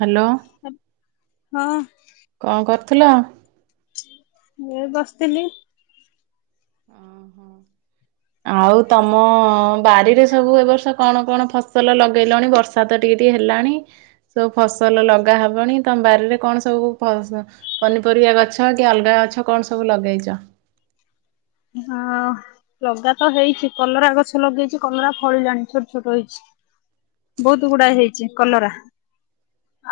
Hello. ହଁ। କଣ କରୁଥିଲ? ମୁଁ ବସିଥିଲି। ଓ ହଁ ଆଉ ତମ ବାରିରେ ସବୁ ଏ ବର୍ଷ କଣ କଣ ଫସଲ ଲଗେଇଲଣି ବର୍ଷା ବର୍ଷା ତ ଟିକେ ଟିକେ ହେଲାଣି ସବୁ ଫସଲ ଲଗାହବଣି ତମ ବାରିରେ କଣ ସବୁ ପନିପରିବା ଗଛ କି ଅଲଗା ଗଛ କଣ ସବୁ ଲଗେଇଛ? ହଁ ଲଗା ତ ହେଇଛି କଲରା ଗଛ ଲଗେଇଛି କଲରା ଫଳିଲାଣି ଛୋଟ ଛୋଟ ହେଇଛି। ବହୁତ ଗୁଡାଏ ହେଇଛି କଲରା।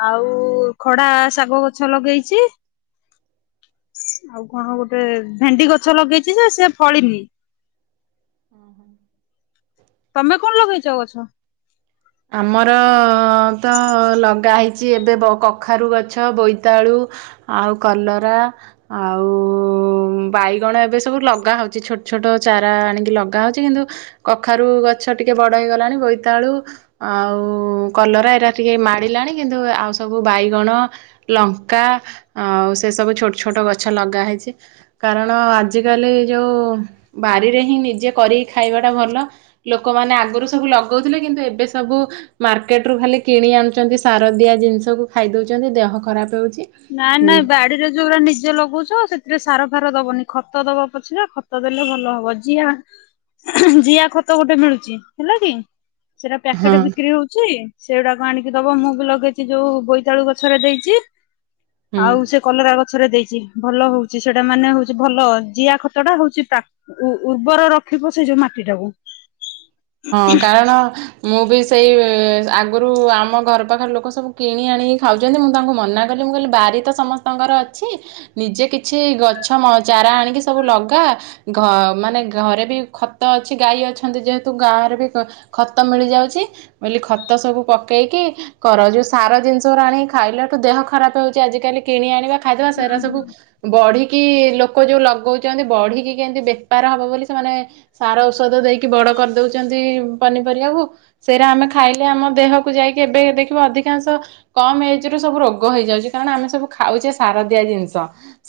ଆଉ ଖଡା ଶାଗ ଗଛ ଲଗେଇଛି। ଆଉ କଣ ଗୋଟେ ଭେଣ୍ଡି ଗଛ ଲଗେଇଛି ଯେ ସେ ଫଳିନି। ଓଁ ହୋ ତମେ କଣ ଲଗେଇଛ ଗଛ? ଆମର ତ ଲଗା ହେଇଛି ଏବେ କଖାରୁ ଗଛ ବୋଇତାଳୁ ଆଉ କଲରା ଆଉ ବାଇଗଣ ଏବେ ସବୁ ଲଗା ହଉଛି ଛୋଟ ଛୋଟ ଚାରା ଆଣିକି ଲଗା ହଉଛି କିନ୍ତୁ କଖାରୁ ଗଛ ଟିକେ ବଡ ହେଇଗଲାଣି ବୋଇତାଳୁ ଆଉ କଲରା ଏଇଟା ଟିକେ ମାଡ଼ିଲାଣି କିନ୍ତୁ ଆଉ ସବୁ ବାଇଗଣ ଲଙ୍କା ଆଉ ସେ ସବୁ ଛୋଟ ଛୋଟ ଗଛ ଲଗା ହେଇଛି। କାରଣ ଆଜିକାଲି ଯେଉଁ ବାରିରେ ହିଁ ନିଜେ କରିକି ଖାଇବାଟା ଭଲ। ଲୋକମାନେ ଆଗରୁ ସବୁ ଲଗଉଥିଲେ କିନ୍ତୁ ଏବେ ସବୁ ମାର୍କେଟରୁ ଖାଲି କିଣି ଆଣୁଛନ୍ତି ସାର ଦିଆ ଜିନିଷକୁ ଖାଇ ଦେଉଛନ୍ତି, ଦେହ ଖରାପ ହେଉଛି। ନା ନା ବାଡିରେ ଯୋଉଡା ନିଜେ ଲଗଉଚୁ ସେଥିରେ ସାର ଫାର ଦବନି ଖତ ଦବ ପଛରେ ଖତ ଦେଲେ ଭଲ ହବ, ଯି ଜିଆ ଖତ ଗୋଟେ ମିଳୁଛି ହେଲା କି ସେଟା ହଁ ପ୍ୟାକେଟ ବିକ୍ରି ହଉଛି। ସେଇଗୁଡାକ ଆଣିକି ଦବ, ମୁଁ ବି ଲଗେଇଛି ଯୋଉ ବୋଇତାଳୁ ଗଛରେ ଦେଇଛି ହୁଁ। ଆଉ ସେ କଲରା ଗଛରେ ଦେଇଛି, ଭଲ ହଉଛି, ସେଟା ମାନେ ହଉଛି ଭଲ ଜିଆ ଖତ ଟା ହଉଛି ପ୍ରା ଉ ଉର୍ବର ରଖିିବ ସେଇ ଯୋଉ ମାଟି ଟାକୁ। ହଁ କାରଣ ମୁଁ ବି ସେଇ ଆଗରୁ ଆମ ଘର ପାଖରେ ଲୋକ ସବୁ କିଣି ଆଣିକି ଖାଉଛନ୍ତି ମୁଁ ତାଙ୍କୁ ମନା କହିଲି ମୁଁ କହିଲି ବାରି ତ ସମସ୍ତଙ୍କର ଅଛି। ନିଜେ କିଛି ଗଛ ମ ଚାରା ଆଣିକି ସବୁ ଲଗା। ଘ ମାନେ ଘରେ ବି ଖତ ଅଛି ଗାଈ ଅଛନ୍ତି ଯେହେତ ତୁ ଗାଁ ରେ ଉଁ ବି ଖତ ମିଳିଯାଉଛି ବୋଲି ଖତ ସବୁ ପକେଇକି କର, ଯୋଉ ସାର ଜିନିଷ ଆଣିିକ ଖାଇଲାଠୁ ଦେହ ଖରାପ ହଉଛି, ଆଜିକାଲି କିଣି ଆଣିବା ଖାଇଦବା ହୁଁ ସେରା ସବୁ ହୁଁ। ବଢିକି ଲୋକ ଯୋଉ ଲଗଉଛନ୍ତି ବଢିକି କେମତି ବେପାର ହବ ବୋଲି ସେମାନେ ସାର ଔଷଧ ଦେଇକି ବଡ କରିଦଉଛନ୍ତି ପନିପରିବାକୁ। ସେଇରା ଆମେ ଖାଇଲେ ଆମ ଦେହକୁ ଯାଇକି ଏବେ ଦେଖିବ ଅଧିକାଂଶ କମ ଏଜରେ ସବୁ ରୋଗ ହେଇଯାଉଛି, କାରଣ ଆମେ ସବୁ ଖାଉଛେ ସାର ଦିଆ ଜିନିଷ।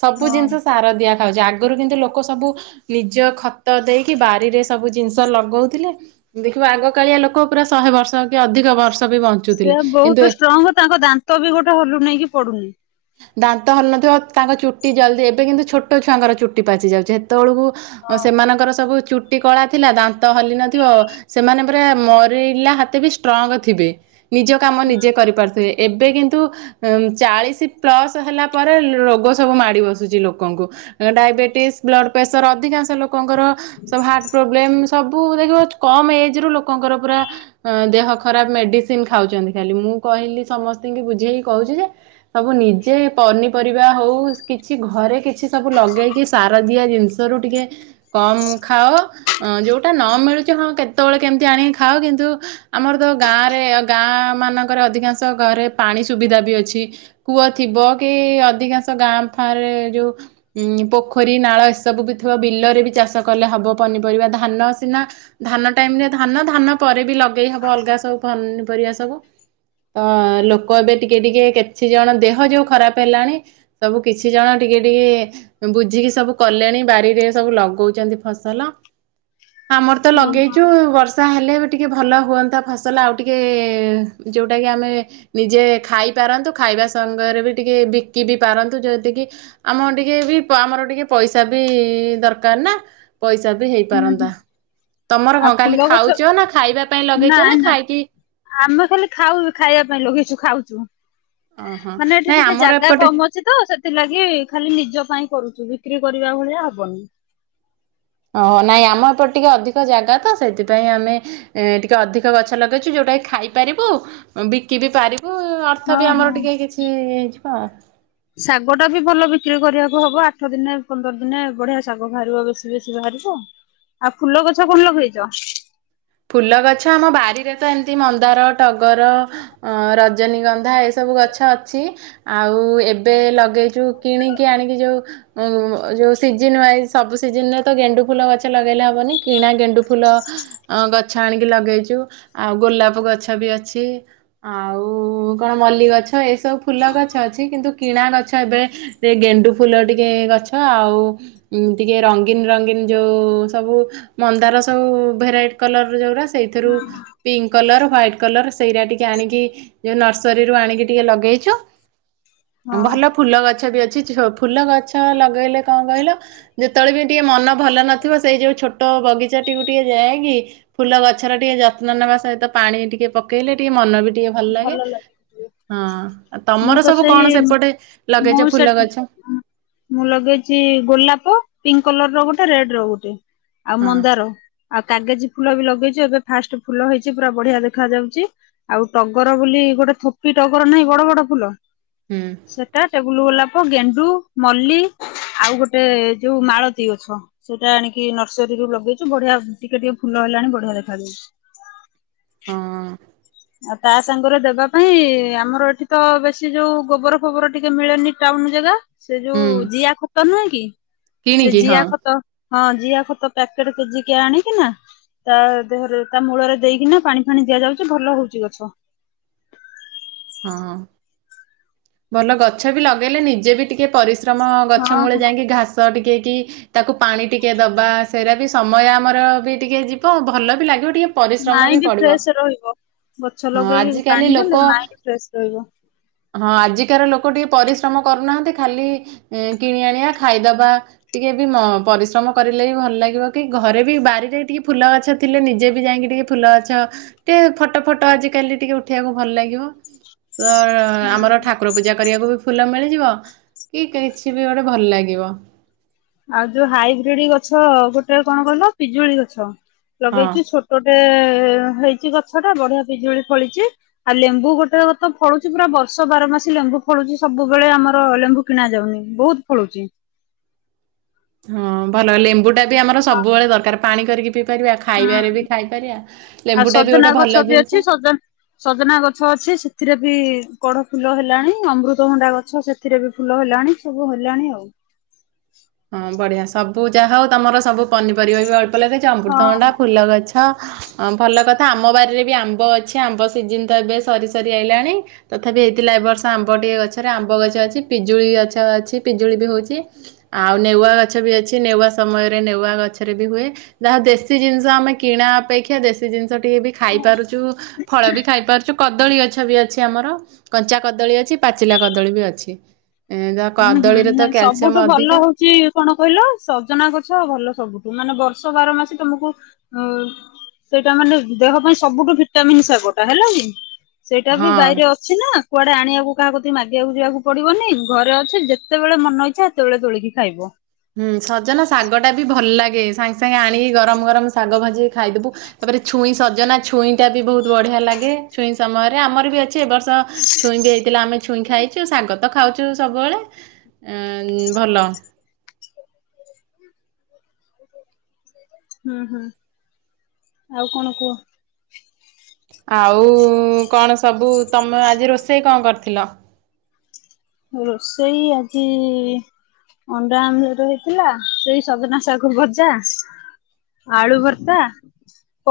ସବୁ ହଁ ଜିନିଷ ସାର ଦିଆ। ଖାଉଛି। ଆଗରୁ କିନ୍ତୁ ଲୋକ ସବୁ ନିଜ ଖତ ଦେଇକି ବାରିରେ ସବୁ ଜିନିଷ ଲଗଉ ଥିଲେ। ଦେଖିବା ଆଗ କାଳିଆ ଲୋକ ପୁରା ଶହେ ବର୍ଷ କି ଅଧିକ ବର୍ଷ ବି ବଞ୍ଚୁଥିଲେ ସେ କିନ୍ତୁ ବହୁତ ଷ୍ଟ୍ରଙ୍ଗ ତାଙ୍କ ଦାନ୍ତ ବି ଗୋଟେ ହଲୁନି ନେଇକି ପଡୁନି। ଦାନ୍ତ ହଲୁ ନଥିବ, ତାଙ୍କ ଚୁଟି ଜଲ୍ଦି ଏବେ କିନ୍ତୁ ଛୋଟ ଛୁଆଙ୍କର ଚୁଟି ପାଚିଯାଉଛି। ହେତେବେଳକୁ ଓ ଅଁ ସେମାନଙ୍କର ସବୁ ଚୁଟି କଳା ଥିଲା ଦାନ୍ତ ହଲି ନ ଥିବ। ସେମାନେ ପୁରା ମରିଲା ହାତେ ବି ଷ୍ଟ୍ରଙ୍ଗ ଥିବେ। ନିଜ କାମ ନିଜେ କରିପାରୁଥିବେ। ଏବେ କିନ୍ତୁ ଉମ ଚାଳିଶୀ ପ୍ଲସ ହେଲା ପରେ ରୋଗ ସବୁ ମାଡି ବସୁଛି ଲୋକଙ୍କୁ। ଡାଇବେଟିସ, ବ୍ଲଡ ପ୍ରେସର ଅଧିକାଂଶ ଲୋକଙ୍କର ସବୁ ହାର୍ଟ ପ୍ରୋବ୍ଲେମ ସବୁ ଦେଖିବ କମ୍ ଏଜ ରୁ ଲୋକଙ୍କର ପୁରା ଅଁ ଦେହ ଖରାପ ମେଡିସିନ ଖାଉଛନ୍ତି ଖାଲି ମୁଁ କହିଲି ସମସ୍ତିଙ୍କି ବୁଝେଇକି କହୁଛି ଯେ ସବୁ ନିଜେ ପନିପରିବା ହଉ କିଛି ଘରେ କିଛି ସବୁ ଲଗେଇକି ସାର ଦିଆ ଜିନିଷ ଷରୁ ଟିକେ କମ ଖାଅ ଅଁ ଯୋଉଟା ନ ମିଳୁ ଚି ହଁ କେତେବେଳେ କେମିତି ଆଣିକି ଖାଅ କିନ୍ତୁ ଆମର ତ ଗାଁ ରେ ଗାଁ ମାନଙ୍କରେ ଅଧିକାଂଶ ଘରେ ପାଣି ସୁବିଧା ବି ଅଛି। କୂଅ ଥିବ କି ଅଧିକାଂଶ ଗାଁ ଫାଁ ରେ ଯୋଉ ଉଁ ପୋଖରୀ, ନାଳ ଏସବୁ ବି ଥିବ ବିଲରେ ବି ଚାଷ କଲେ ହବ। ପନିପରିବା ଧାନ ସିନା ଧାନ ଟାଇମ ରେ ଧାନ, ଧାନ ପରେ ବି ଲଗେଇ ହବ ଅଲଗା ସବୁ ପନିପରିବା ସବୁ। ତ ଲୋକ ଏବେ ଟିକେ ଟିକେ କିଛି ଜଣ ଦେହ ଯୋଉ ଖରାପ ହେଲାଣି ସବୁ କିଛି ଜଣ ଟିକେ ଟିକେ ବୁଝିକି ସବୁ କଲେଣି। ବାରିରେ ସବୁ ଲଗଉଛନ୍ତି ଫସଲ। ଆମର ତ ହୋ ଲଗେଇଛୁ ବର୍ଷ ଷା ହେଲେ ଏବେ ଟିକେ ଭଲ ହୁଅନ୍ତା ଫସଲ ଆଉ ଟିକେ ଯେଉଁଟାକି ଆମେ ନିଜେ ଖାଇ ପାରନ୍ତୁ ଖାଇବା ସଙ୍ଗରେ ବି ଟିକେ ବିକି ବି ପାରନ୍ତୁ। ଯଦି କି ଆମ ଟିକେ ବି ପ ଆମର ଟିକେ ପଇସା ବି ଦରକାର ନା। ପଇସା ବି ହେଇପାରନ୍ତା। ତମର ଆଉ କଣ ଫୁଲ କାଲି ଗଛ ଖାଉଛ ନା ଖାଇବା ପାଇଁ ଲଗେଇଛ ନା ଖାଇକି ଆମେ ଖାଲି ଖାଉ ଖାଇବା ପାଇଁ ଲଗେଇଛୁ ଖାଉଛୁ। ଓହୋ ମାନେ ଏଠି ନାଇଁ ଟିକେ ଆମର ଜାଗା ଏପଟେ କମ ଅଛ ଛି ତ ସେଥିଲାଗି ଖାଲି ନିଜ ପାଇଁ କରୁଛୁ ବିକ୍ରି କରିବା ଭଳିଆ ହବନି। ଓ ନାଇଁ ଆମ ତ ଟିକେ ଅଧିକ ଜାଗା ତ ସେଇଥିପାଇଁ ଆମେ ଏଁ ଟିକେ ଅଧିକ ଗଛ ଲଗେଇଛୁ ଯୋଉଟାକି ଖାଇପାରିବୁ ଉଁ ବିକି ବିି ପାରିବୁ ଅ ଅର୍ଥ ହଁ ବି ହଁ। ଆମର ଟିକେ କିଛି ହେଇଯିବ ଆଉ। ଶାଗ ଟା ବି ଭଲ ବିକ୍ରି କରିବାକୁ ହବ ଆଠ ଦିନେ ପନ୍ଦର ଦିନେ ବଢିଆ ଶାଗ ବାହାରିବ ବେଶୀ ବେଶୀ ବାହାରିବ। ଆଉ ଫୁଲ ଗଛ କଣ ଲଗେଇଛ? ଫୁଲ ଗଛ ଆମ ବାରିରେ ତ ଏମିତି ମନ୍ଦାର, ଟଗର, ଅଁ ରଜ ଜନୀଗନ୍ଧା ଏସବୁ ଗଛ ଅଛି। ଆଉ ଏବେ ଲଗେଇଛୁ କିଣିକି ଆଣିକି ଯୋଉ ଉ ଯୋଉ ସିଜନ ୱାଇଜ ସବୁ ସିଜନରେ ତ ଗେଣ୍ଡୁ ଫୁଲ ଗଛ ଲଗେଇଲେ ହବନି, କିଣା ଗେଣ୍ଡୁ ଫୁଲ ଗଛ ଆଣିକି ଲଗେଇଛୁ, ଆଉ ଗୋଲାପ ଗଛ ବି ଅଛି। ଆଉ କଣ ମଲ୍ଲ ଗଛ ଏସବୁ ଫୁଲ ଗଛ ଅଛି, କିନ୍ତୁ କିଣା ଗଛ ଏବେ ଗେଣ୍ଡୁ ଫୁଲ ଟିକେ ଗଛ ଆଉ ଉ ଟିକେ ରଙ୍ଗୀନ ରଙ୍ଗୀନ ଯୋଉ ସବୁ ମନ୍ଦାର ସବୁ ଭେରାଇଟି କଲର ଯୋଉରା ସେଇଥିରୁ ପିଙ୍କ କଲର୍, ହ୍ୱାଇଟ୍ କଲର୍ ସେଇରା ଟିକେ ଆଣିକି ଯୋଉ ନର୍ସରୀରୁ ଆଣିକି ଟିକେ ଲଗେଇଛୁ। ହଁ। ଭଲ ଫୁଲ ଗଛ ବି ଅଛି, ଫୁଲ ଗଛ ଲଗେଇଲେ କଣ କହିଲ ଯେତେବେଳେ ବି ଟିକେ ମନ ଭଲ ନଥିବ, ସେଇ ଯୋଉ ଛୋଟ ବଗିଚାଟିକୁ ଟିକେ ଯାଇକି ଫୁଲ ଗଛର ଟିକେ ଯତ୍ନ ନେବା ସହିତ ପାଣି ଟିକେ ପକେଇଲେ, ଟିକେ ମନ ବି ଟିକେ ଭଲ ଲାଗେ। ହଁ ମୁଁ ତମର ତ ସବୁ କଣ ସେଇ ସେପଟେ ମୁଁ ଲଗେଇଛ ସେ ଫୁଲ ଗଛ? ମୁଁ ଲଗେଇଛି ଗୋଲାପ ପିଙ୍କ କଲର ର ଗୋଟେ ରେଡ ର ଗୋଟେ ଆଉ ହଁ ମନ୍ଦାର। ଆଉ କାଗଜି ଫୁଲ ବି ଲଗେଇଛୁ, ଏବେ ଫାଷ୍ଟ ଫୁଲ ହେଇଛି ପୁରା ବଢିଆ ଦେଖା ଯାଉଛି। ଆଉ ଟଗର ବୋଲି ଗୋଟେ ଥୋପି ଟଗର ନାହିଁ, ବଡ ବଡ ଫୁଲ ହୁଁ। ସେଟା ଟେଗୁଲ ଗୋଲାପ, ଗେଣ୍ଡୁ, ମଲ୍ଲି ଆଉ ଗୋଟେ ଯୋଉ ମାଳତୀ ଗଛ। ସେଇଟା ଆଣିକି ନର୍ସରୀରୁୁ ଲଗେଇଛୁ, ବଢିଆ ଟିକେ ଟିକେ ଫୁଲ ହେଲାଣି ବଢିଆ ଦେଖାଯାଉଛି। ହଁ। ଆଉ ତା ସାଙ୍ଗରେ ଦେବା ପାଇଁ ଆମର ଏଠି ତ ବେଶୀ ଯୋଉ ଗୋବର ଫୋବର ଟିକେ ମିଳେନି, ଟାଉନ ଜାଗା ସେ ହୁଁ ଯୋଉ ଜିଆ ଖତ ନୁହେଁ କି, ସେ କିଣିକି ହଁ ଜିଆ ଖତ ହଁ ଜିଆ ଖତ ପ୍ୟାକେଟ କେଜି କିଆ ଆଣି କି ନା ତା ଦେହରେ ତା ମୂଳରେ ଦେଇକିନା ପାଣି ଫାଣି ଦିଆଯାଉଛି ଭଲ ହଉଛି ଗଛ। ହଁ ଭଲ ଗଛ ବି ଲଗେଇଲେ ନିଜେ ବି ଟିକେ ପରି ଶ୍ରମ ଗଛ ହଁ ମୂଳେ ହଁ ଯାଇକି ଘାସ ଟିକିଏକି ତାକୁ ପାଣି ଟିକେ ଦବା ସେଇଟା ବି ସମୟ ଆମର ବି ଟିକେ ଯିବ, ଭଲ ବି ଲାଗିବ ଟିକେ ପରିଶ୍ରମ ବି ମାଇଣ୍ଡ ପଡିବ ଫ୍ରେଶ ରହିବ, ଗଛ ହଁ ଲଗେଇକି ଆଜିକାଲି ପାଣି ଲୋକ ଦେଲେ ମାଇଣ୍ଡ ଫ୍ରେଶ ରହିବ। ହଁ ଆଜିକାର ଲୋକ ଟିକେ ପରିଶ୍ରମ କରୁନାହାନ୍ତି, ଖାଲି କିଣି ଆଣିବା ଖାଇଦବା। ଟିକେ ବି ପରିଶ୍ରମ କରିଲେ ବି ଭଲ ଲାଗିବ, କି ଘରେ ବି ବାରିରେ ଟିକେ ଫୁଲ ଗଛ ଥିଲେ ନିଜେ ବି ଯାଇକି ଟିକେ ଫୁଲ ଅଛ ଟିକେ ଫଟୋ ଫଟ ଆଜିକାଲି ଟିକେ ଉଠିବାକୁ ଭଲ ଲାଗିବ। ତ ଆମର ଠାକୁର ପୂଜା କରିବାକୁ ବି ଫୁଲ ମିଳିଯିବ, କି କିଛି ବି ଗୋଟେ ଭଲ ଲାଗିବ। ଆଉ ଯୋଉ ହାଇବ୍ରିଡ ଗଛ ଗୋଟେ କଣ କହିଲ ପିଜୁଳି ଗଛ ହଁ ଲଗେଇଚୁ, ଛୋଟ ଛୋଟଟେ ହେଇଛି ଗଛ ଟା ବଢିଆ ପିଜୁଳି ଫଳିଛି। ଆଉ ଲେମ୍ବୁ ଗୋଟେ ରେ ତ ଫଳୁଛି ପୁରା ବର୍ଷ ବାର ମାସି ଲେମ୍ବୁ ଫଳୁଛି, ସବୁବେଳେ ଆମର ଲେମ୍ବୁ କିଣା ଯାଉନି, ବହୁତ ଫଳୁଛି। ହଁ ଭଲ ଲେମ୍ବୁ ଟା ବି ଆମର ସବୁବେଳେ ଦରକାର, ପାଣି କରିକି ପି ପାରିବା, ହଁ ଖାଇବାରେ ବି ହୁଁ। ଖାଇପାରିବା, ଆଉ ଲେମ୍ବୁ ଟା ବି ସଜନା ଗୋଟେ ଗଛ ଭଲ ବି ଅଛି ଜିନିଷ। ସଜ ସଜନା ଗଛ ଅଛି ସେଥିରେ ବି କଡ ଫୁଲ ହେଲାଣି, ଅମୃତଭଣ୍ଡା ଗଛ ସେ ସେଥିରେ ବି ଫୁଲ ହେଲାଣି, ସବୁ ହେଲାଣି ଆଉ। ହଁ ବଢିଆ ସବୁ ଯାହା ହଉ ତମର ସବୁ ପନିରିବା ବି ଅଳ୍ପ ଲଗାହେଇଚି, ହଁ ଅମୃତଣ୍ଡା ହଁ। ଫୁଲ ଗଛ ହ ଭଲ କଥା ଆମ ବାରି ରେ ବି ଆମ୍ବ ଅଛି, ଆମ୍ବ ସିଜିିନ ତ ଏବେ ସରି ସରି ଆଇଲାଣି ତଥାପି ହେଇଥିଲା ଏ ବର୍ଷ ଆମ୍ବ ଟିକେ ଗଛରେ ଆମ୍ବ ଗଛ ଅଛି, ପିଜୁଳି ଗଛ ଅଛି, ପିଜୁଳି ବି ହଉଛି। ଆଉ ନେୱଆ ଗଛ ବି ଅଛି ନେୱା ସମୟରେ ନେୱା ଗଛରେ ବି ହୁଏ। ଯାହା ଦେଶୀ ଜିନିଷ ଆମେ କିଣା ଅପେକ୍ଷା ଦେଶୀ ସେ ଜିନିଷ ଟିକେ ବି ଖାଇ ପାରୁଛୁ, ଫଳ ବି ଖାଇ ପାରୁଛୁ, କଦଳୀ ଗଛ ବି ଅଛି ଆମର, କଞ୍ଚା କଦଳୀ ଅଛି, ପାଚିଲା କଦଳୀ ବି ଅଛି। ଏ ହୁଁ ହୁଁ କଦଳୀରେ ତ ନାଇ କ୍ୟାଲସିୟମ ସବୁଠୁ ଅଧିକ ଭଲ ହଉ କି କଣ କହିଲ ସଜନା ଗଛ ଭଲ ସବୁଠୁ ମାନେ ବର୍ଷ ବାର ମାସି ତମକୁ ହ ସେଇଟା ମାନେ ଦେହ ପାଇଁ ସବୁଠୁ ଭିଟାମନ୍ ଶାଗଟା ହେଲା କି। ସେଇଟା ବି ହଁ। ବାଇରେ ଅଛି ନା କୁଆଡେ ଆଣିବାକୁ କାହାକୁ ମାଗିବାକୁ ଯିବାକୁ ପଡିବନି। ଘରେ ଅଛି ଯେତେବେଳେ ମନ ଇଛା ସେତେବେଳେ ତୋଳିକି ଖାଇବ। ହୁଁ ସଜନା ଶାଗ ଟା ବି ଭଲ ଲାଗେ ସାଙ୍ଗେ ସାଙ୍ଗେ ଆଣିକି ଗରମ ଗରମ ଶାଗ ଭାଜିକି ଖାଇଦବୁ। ତାପରେ ଛୁଇଁ ସଜନା ଛୁଇଁ ଟା ବି ବହୁତ ବଢିଆ ଲାଗେ, ଛୁଇଁ ସମୟରେ ଆମର ବି ଅଛି ଏବ ବର୍ଷ ଛୁଇଁ ବି ହେଇଥିଲା, ଆମେ ଛୁଇଁ ଖାଇଛୁ ଶାଗ ତ ଖାଉଛୁ ସବୁବେଳେ ଭଲ। ହୁଁ ହୁଁ ଆଉ କଣ କୁହ? ଆଉ କଣ ସବୁ ତମେ ଆଜି ରୋଷେଇ କଣ କରିଥିଲ? ରୋଷେଇ ଆଜି ଅଣ୍ଡା ଆମ୍ଲେଟ୍ ହେଇଥିଲା, ସେଇ ସଜନା ଶାଗ ଭଜା। ଆଳୁ ଭର୍ତ୍ତା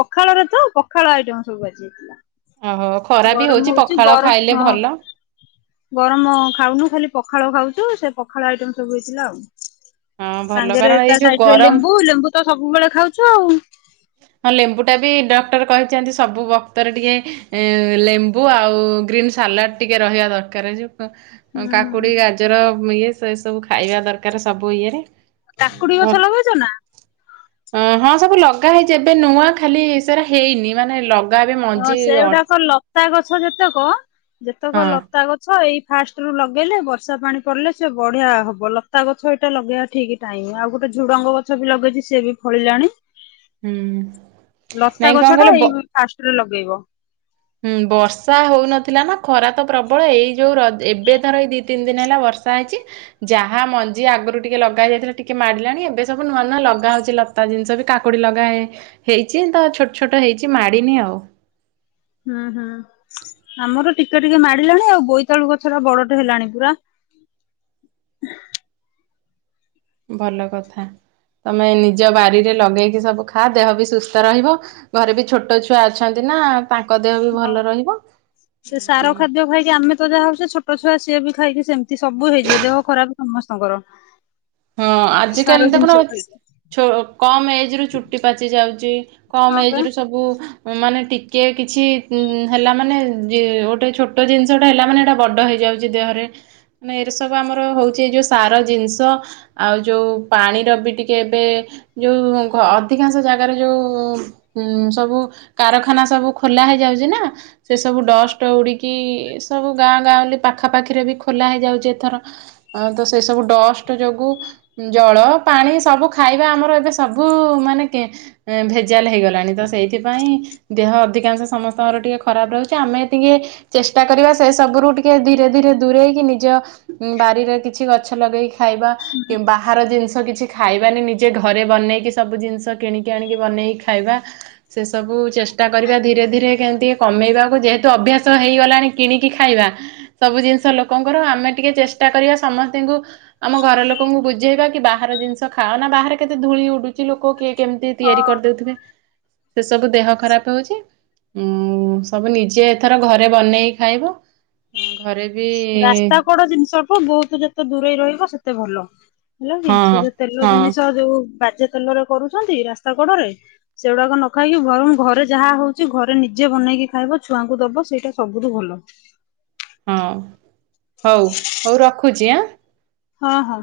ପଖାଳରେ ତ ପଖାଳ ଆଇଟମ ସବୁ ଆଜି ହେଇଥିଲା। ଓହୋ ଖରା ବି ଗରମ ହଉଛି ପଖାଳ ଗରମ ଖାଇଲେ ହଁ ଭଲ। ଗରମ ଖାଉନୁ ଖାଲି ପଖାଳ ଖାଉଛୁ ସେ ପଖାଳ ଆଇଟମ ସବୁ ହେଇଥିଲା ଆଉ। ହଁ ଭଲ ସାଙ୍ଗରେ କାରଣ ଏଇ ତା ଯୋଉ ସାଇରେ ଗରମ ଲେମ୍ବୁ, ଲେମ୍ବୁ ତ ସବୁବେଳେ ଖାଉଛୁ ଆଉ। ହଁ ଲେମ୍ବୁ ଟା ବି ଡକ୍ଟର କହିଛନ୍ତି ସବୁ ବକ୍ତରେ ଟିକେ ଲେମ୍ବୁ ଆଉ ଗ୍ରୀନ୍ ସାଲାଡ ଟିକେ ରହିବା ଦରକାର ଯଉ ହୁଁ। କାକୁଡି ଗାଜର ଇଏ ଏ ସେ ଏସବୁ ଖାଇବା ଦରକାର ସବୁ ଇଏରେ। କାକୁଡି ଭଲ ଗଛ ଲଗେଇଛ ନା? ହଁ ସବୁ ଲଗ ଲଗା ହେଇଚି ଏବେ ନୂଆଁ ଖାଲି ସାରା ହେଇନି ମାନେ ଏବେ ହଁ ମଞ୍ଜି ଅ ସେଗୁଡାକ ଲତା ଗଛ ଯେତେକ, ଯେତେକ ଲତା ହଁ ଲତା ଗଛ ଏଇ ଫାଷ୍ଟ ରୁ ଲଗେଇଲେ ବର୍ଷା ପାଣି ପଡ଼ିଲେ ସେ ବଢିଆ ହବ ଲତା ଗଛ ଏଇଟା ଲଗେଇବା ଠିକ। ଟାଇମ ଆଉ ଗୋଟେ ଝୁଡଙ୍ଗ ଗଛ ବି ଲଗେଇଛି ସିଏ ବି ଫଳିଲାଣି। ହୁଁ ଲତା ନାଇଁ ଗଛ କଣ ଟା କହିଲ? ଏଇ ଫାଷ୍ଟରେ ଲଗେଇବଗ। ହୁଁ ବର୍ଷା ହଉନଥିଲା ନା ଖରା ତ ପ୍ରବଳ ଏଇ ଯୋଉ ର ଏବେ ଧର ଏଇ ଦି ତିନି ଦିନ ହେଲା ବର୍ଷା ହେଇଛି। ଯାହା ମଞ୍ଜି ଆଗରୁ ଟିକେ ଲଗା ଯାଇଥିଲା ଟିକେ ମାଡ଼ିଲାଣି ଏବେ ସବୁ ନୂଆ ନୂଆ ଲଗା ହଉଛି ଲ ତା ଜିନିଷ ବି କାକୁଡି ଲଗା ହେ ହେଇଛି ତ ଛୋଟ ଛୋଟ ହେଇଛି ମାଡିନି ଆଉ। ହୁଁ ହୁଁ ଆମର ଟିକେ ଟିକେ ମାଡିଲାଣି ଆଉ ବୋଇତାଳୁ ଗଛ ଟା ବଡଟେ ହେଲାଣି ପୁରା। ଭଲ କଥା ତମେ ନିଜ ବାରିରେ ଲଗେଇକି ସବୁ ଖା ଦେହ ବି ସୁସ୍ଥ ରହିବ। ଘରେ ବି ଛୋଟ ଛୁଆ ଅଛନ୍ତି ନା ତାଙ୍କ ଦେହ ବି ହଁ। ଭଲ ରହିବ। ସେ ସାର ଖାଦ୍ୟ ଖାଇକି ଆମେ ତ ଯାହା ହଉଛେ ସେ ଛୋଟ ଛୁଆ ସିଏ ବି ଖାଇକି ସେମିତି ସବୁ ହେଇଯିବ ଦେହ ଖରାପ। ସମସ୍ତଙ୍କର। ହଁ ଆଜି ସାର କାଲି ତ ଜିନିଷ ଆପଣ ଖାଇକି କମ ଏଜ ରୁ ଚୁଟି ପାଚି ଯାଉଛି, ହଁ କମ ବା ଏଜ ରୁ ସବୁ ମାନେ ଟିକେ କିଛି ହେଲା ମାନେ ଗୋଟେ ଛୋଟ ଜିନିଷ ଟା ହେଲା ମାନେ ଏଇଟା ବଡ ହେଇଯାଉଛି। ଦେହରେ ମାନେ ଏରେ ସବୁ ଆମର ହଉଛି ଏଇ ଯୋଉ ସାର ଜିନିଷ ଆଉ ଯୋଉ ପାଣିର ବି ଟିକେ ଏବେ ଯୋଉ ଅଧିକାଂଶ ଜାଗାରେ ଯୋଉ ଉଁ ସବୁ କାରଖାନା ସବୁ ଖୋଲା ହେଇଯାଉଛି ନା ସେ ସବୁ ଡଷ୍ଟ ଉଡିକି ସବୁ ଗାଁ ଗାଁଉଲି ପାଖାପାଖିରେ ବି ଖୋଲା ହେଇଯାଉଛି ଏଥର। ଆଉ ତ ସେ ସବୁ ଡଷ୍ଟ ଯୋଗୁ ଜଳ ପାଣି ସବୁ ଖାଇବା ଆମର ଏବେ ସବୁ ମାନେ ଭେଜାଲ ହେଇଗଲାଣି ତ ସେଇଥିପାଇଁ ଦେହ ଅଧିକାଂଶ ସମସ୍ତଙ୍କର ଟିକେ ଖରାପ ରହୁଛି ଆମେ ଟିକେ ଚେଷ୍ଟା କରିବା ସେ ସବୁ ରୁ ଟିକେ ଧୀରେ ଧୀରେ ଦୂରେଇକି ନିଜ ଉ ବାରିରେ କିଛି ଗଛ ଲଗେଇକି ଖାଇବା। ବାହାର ଜିନିଷ କିଛି ଖାଇବାନି ନିଜେ ଘରେ ବନେଇକି ସବୁ ଜିନିଷ କିଣିକି ଆଣିକି ବନେଇକି ଖାଇବା। ସେସବୁ ଚେଷ୍ଟା କରିବା ଧୀରେ ଧୀରେ କେମିତି କମେଇବାକୁ ଯେହେତୁ ଅଭ୍ୟାସ ହେଇଗଲାଣି କିଣିକି ଖାଇବା। ସବୁ ଜିନିଷ ଲୋକଙ୍କର ଆମେ ଟିକେ ଚେଷ୍ଟା କରିବା ସମସ୍ତଙ୍କୁ ଆମ ଘର ଲୋକ ଲୋକଙ୍କୁ ବୁଝେଇବା କି ବାହାର ଜିନିଷ ଖାଅ ନା ବାହାରେ କେତେ ଧୂଳି ଉଡୁଛି ଲୋକ କିଏ କେମିତି ତିଆରି ହଁ। କରିଦେଉଥିବେ। ସେ ସବୁ ଦେହ ଖରାପ ହଉଛି। ଉ ସବୁ ନିଜେ ଏଥର ଘରେ ବନେଇକି ଖାଇବ। ଉଁ ଘରେ ବି [unintelligible] ଜିନ୍ଷ ବହୁତ ଯେତେ ଦୂରେଇ ରହିବ ସେତେ ଭଲ। ହେଲା କି ହଁ ସେ ଯୋଉ ତେଲ ହଁ ଜିନିଷ ଯୋଉ ବାଜେ ତେଲରେ କରୁଛନ୍ତି ରାସ୍ତା କଡରେ ସେଗୁଡାକ ନ ଖାଇକି ବରଂ ଘରେ ଯାହା ହଉଚି ଘରେ ନିଜେ ବନେଇକି ଖାଇବ ଛୁଆଙ୍କୁ ଦବ ସେଇଟା ସବୁଠୁ ଭଲ। ହଁ ହଉ ହଉ ରଖୁଚି ଆଁ? ହଁ ହଁ।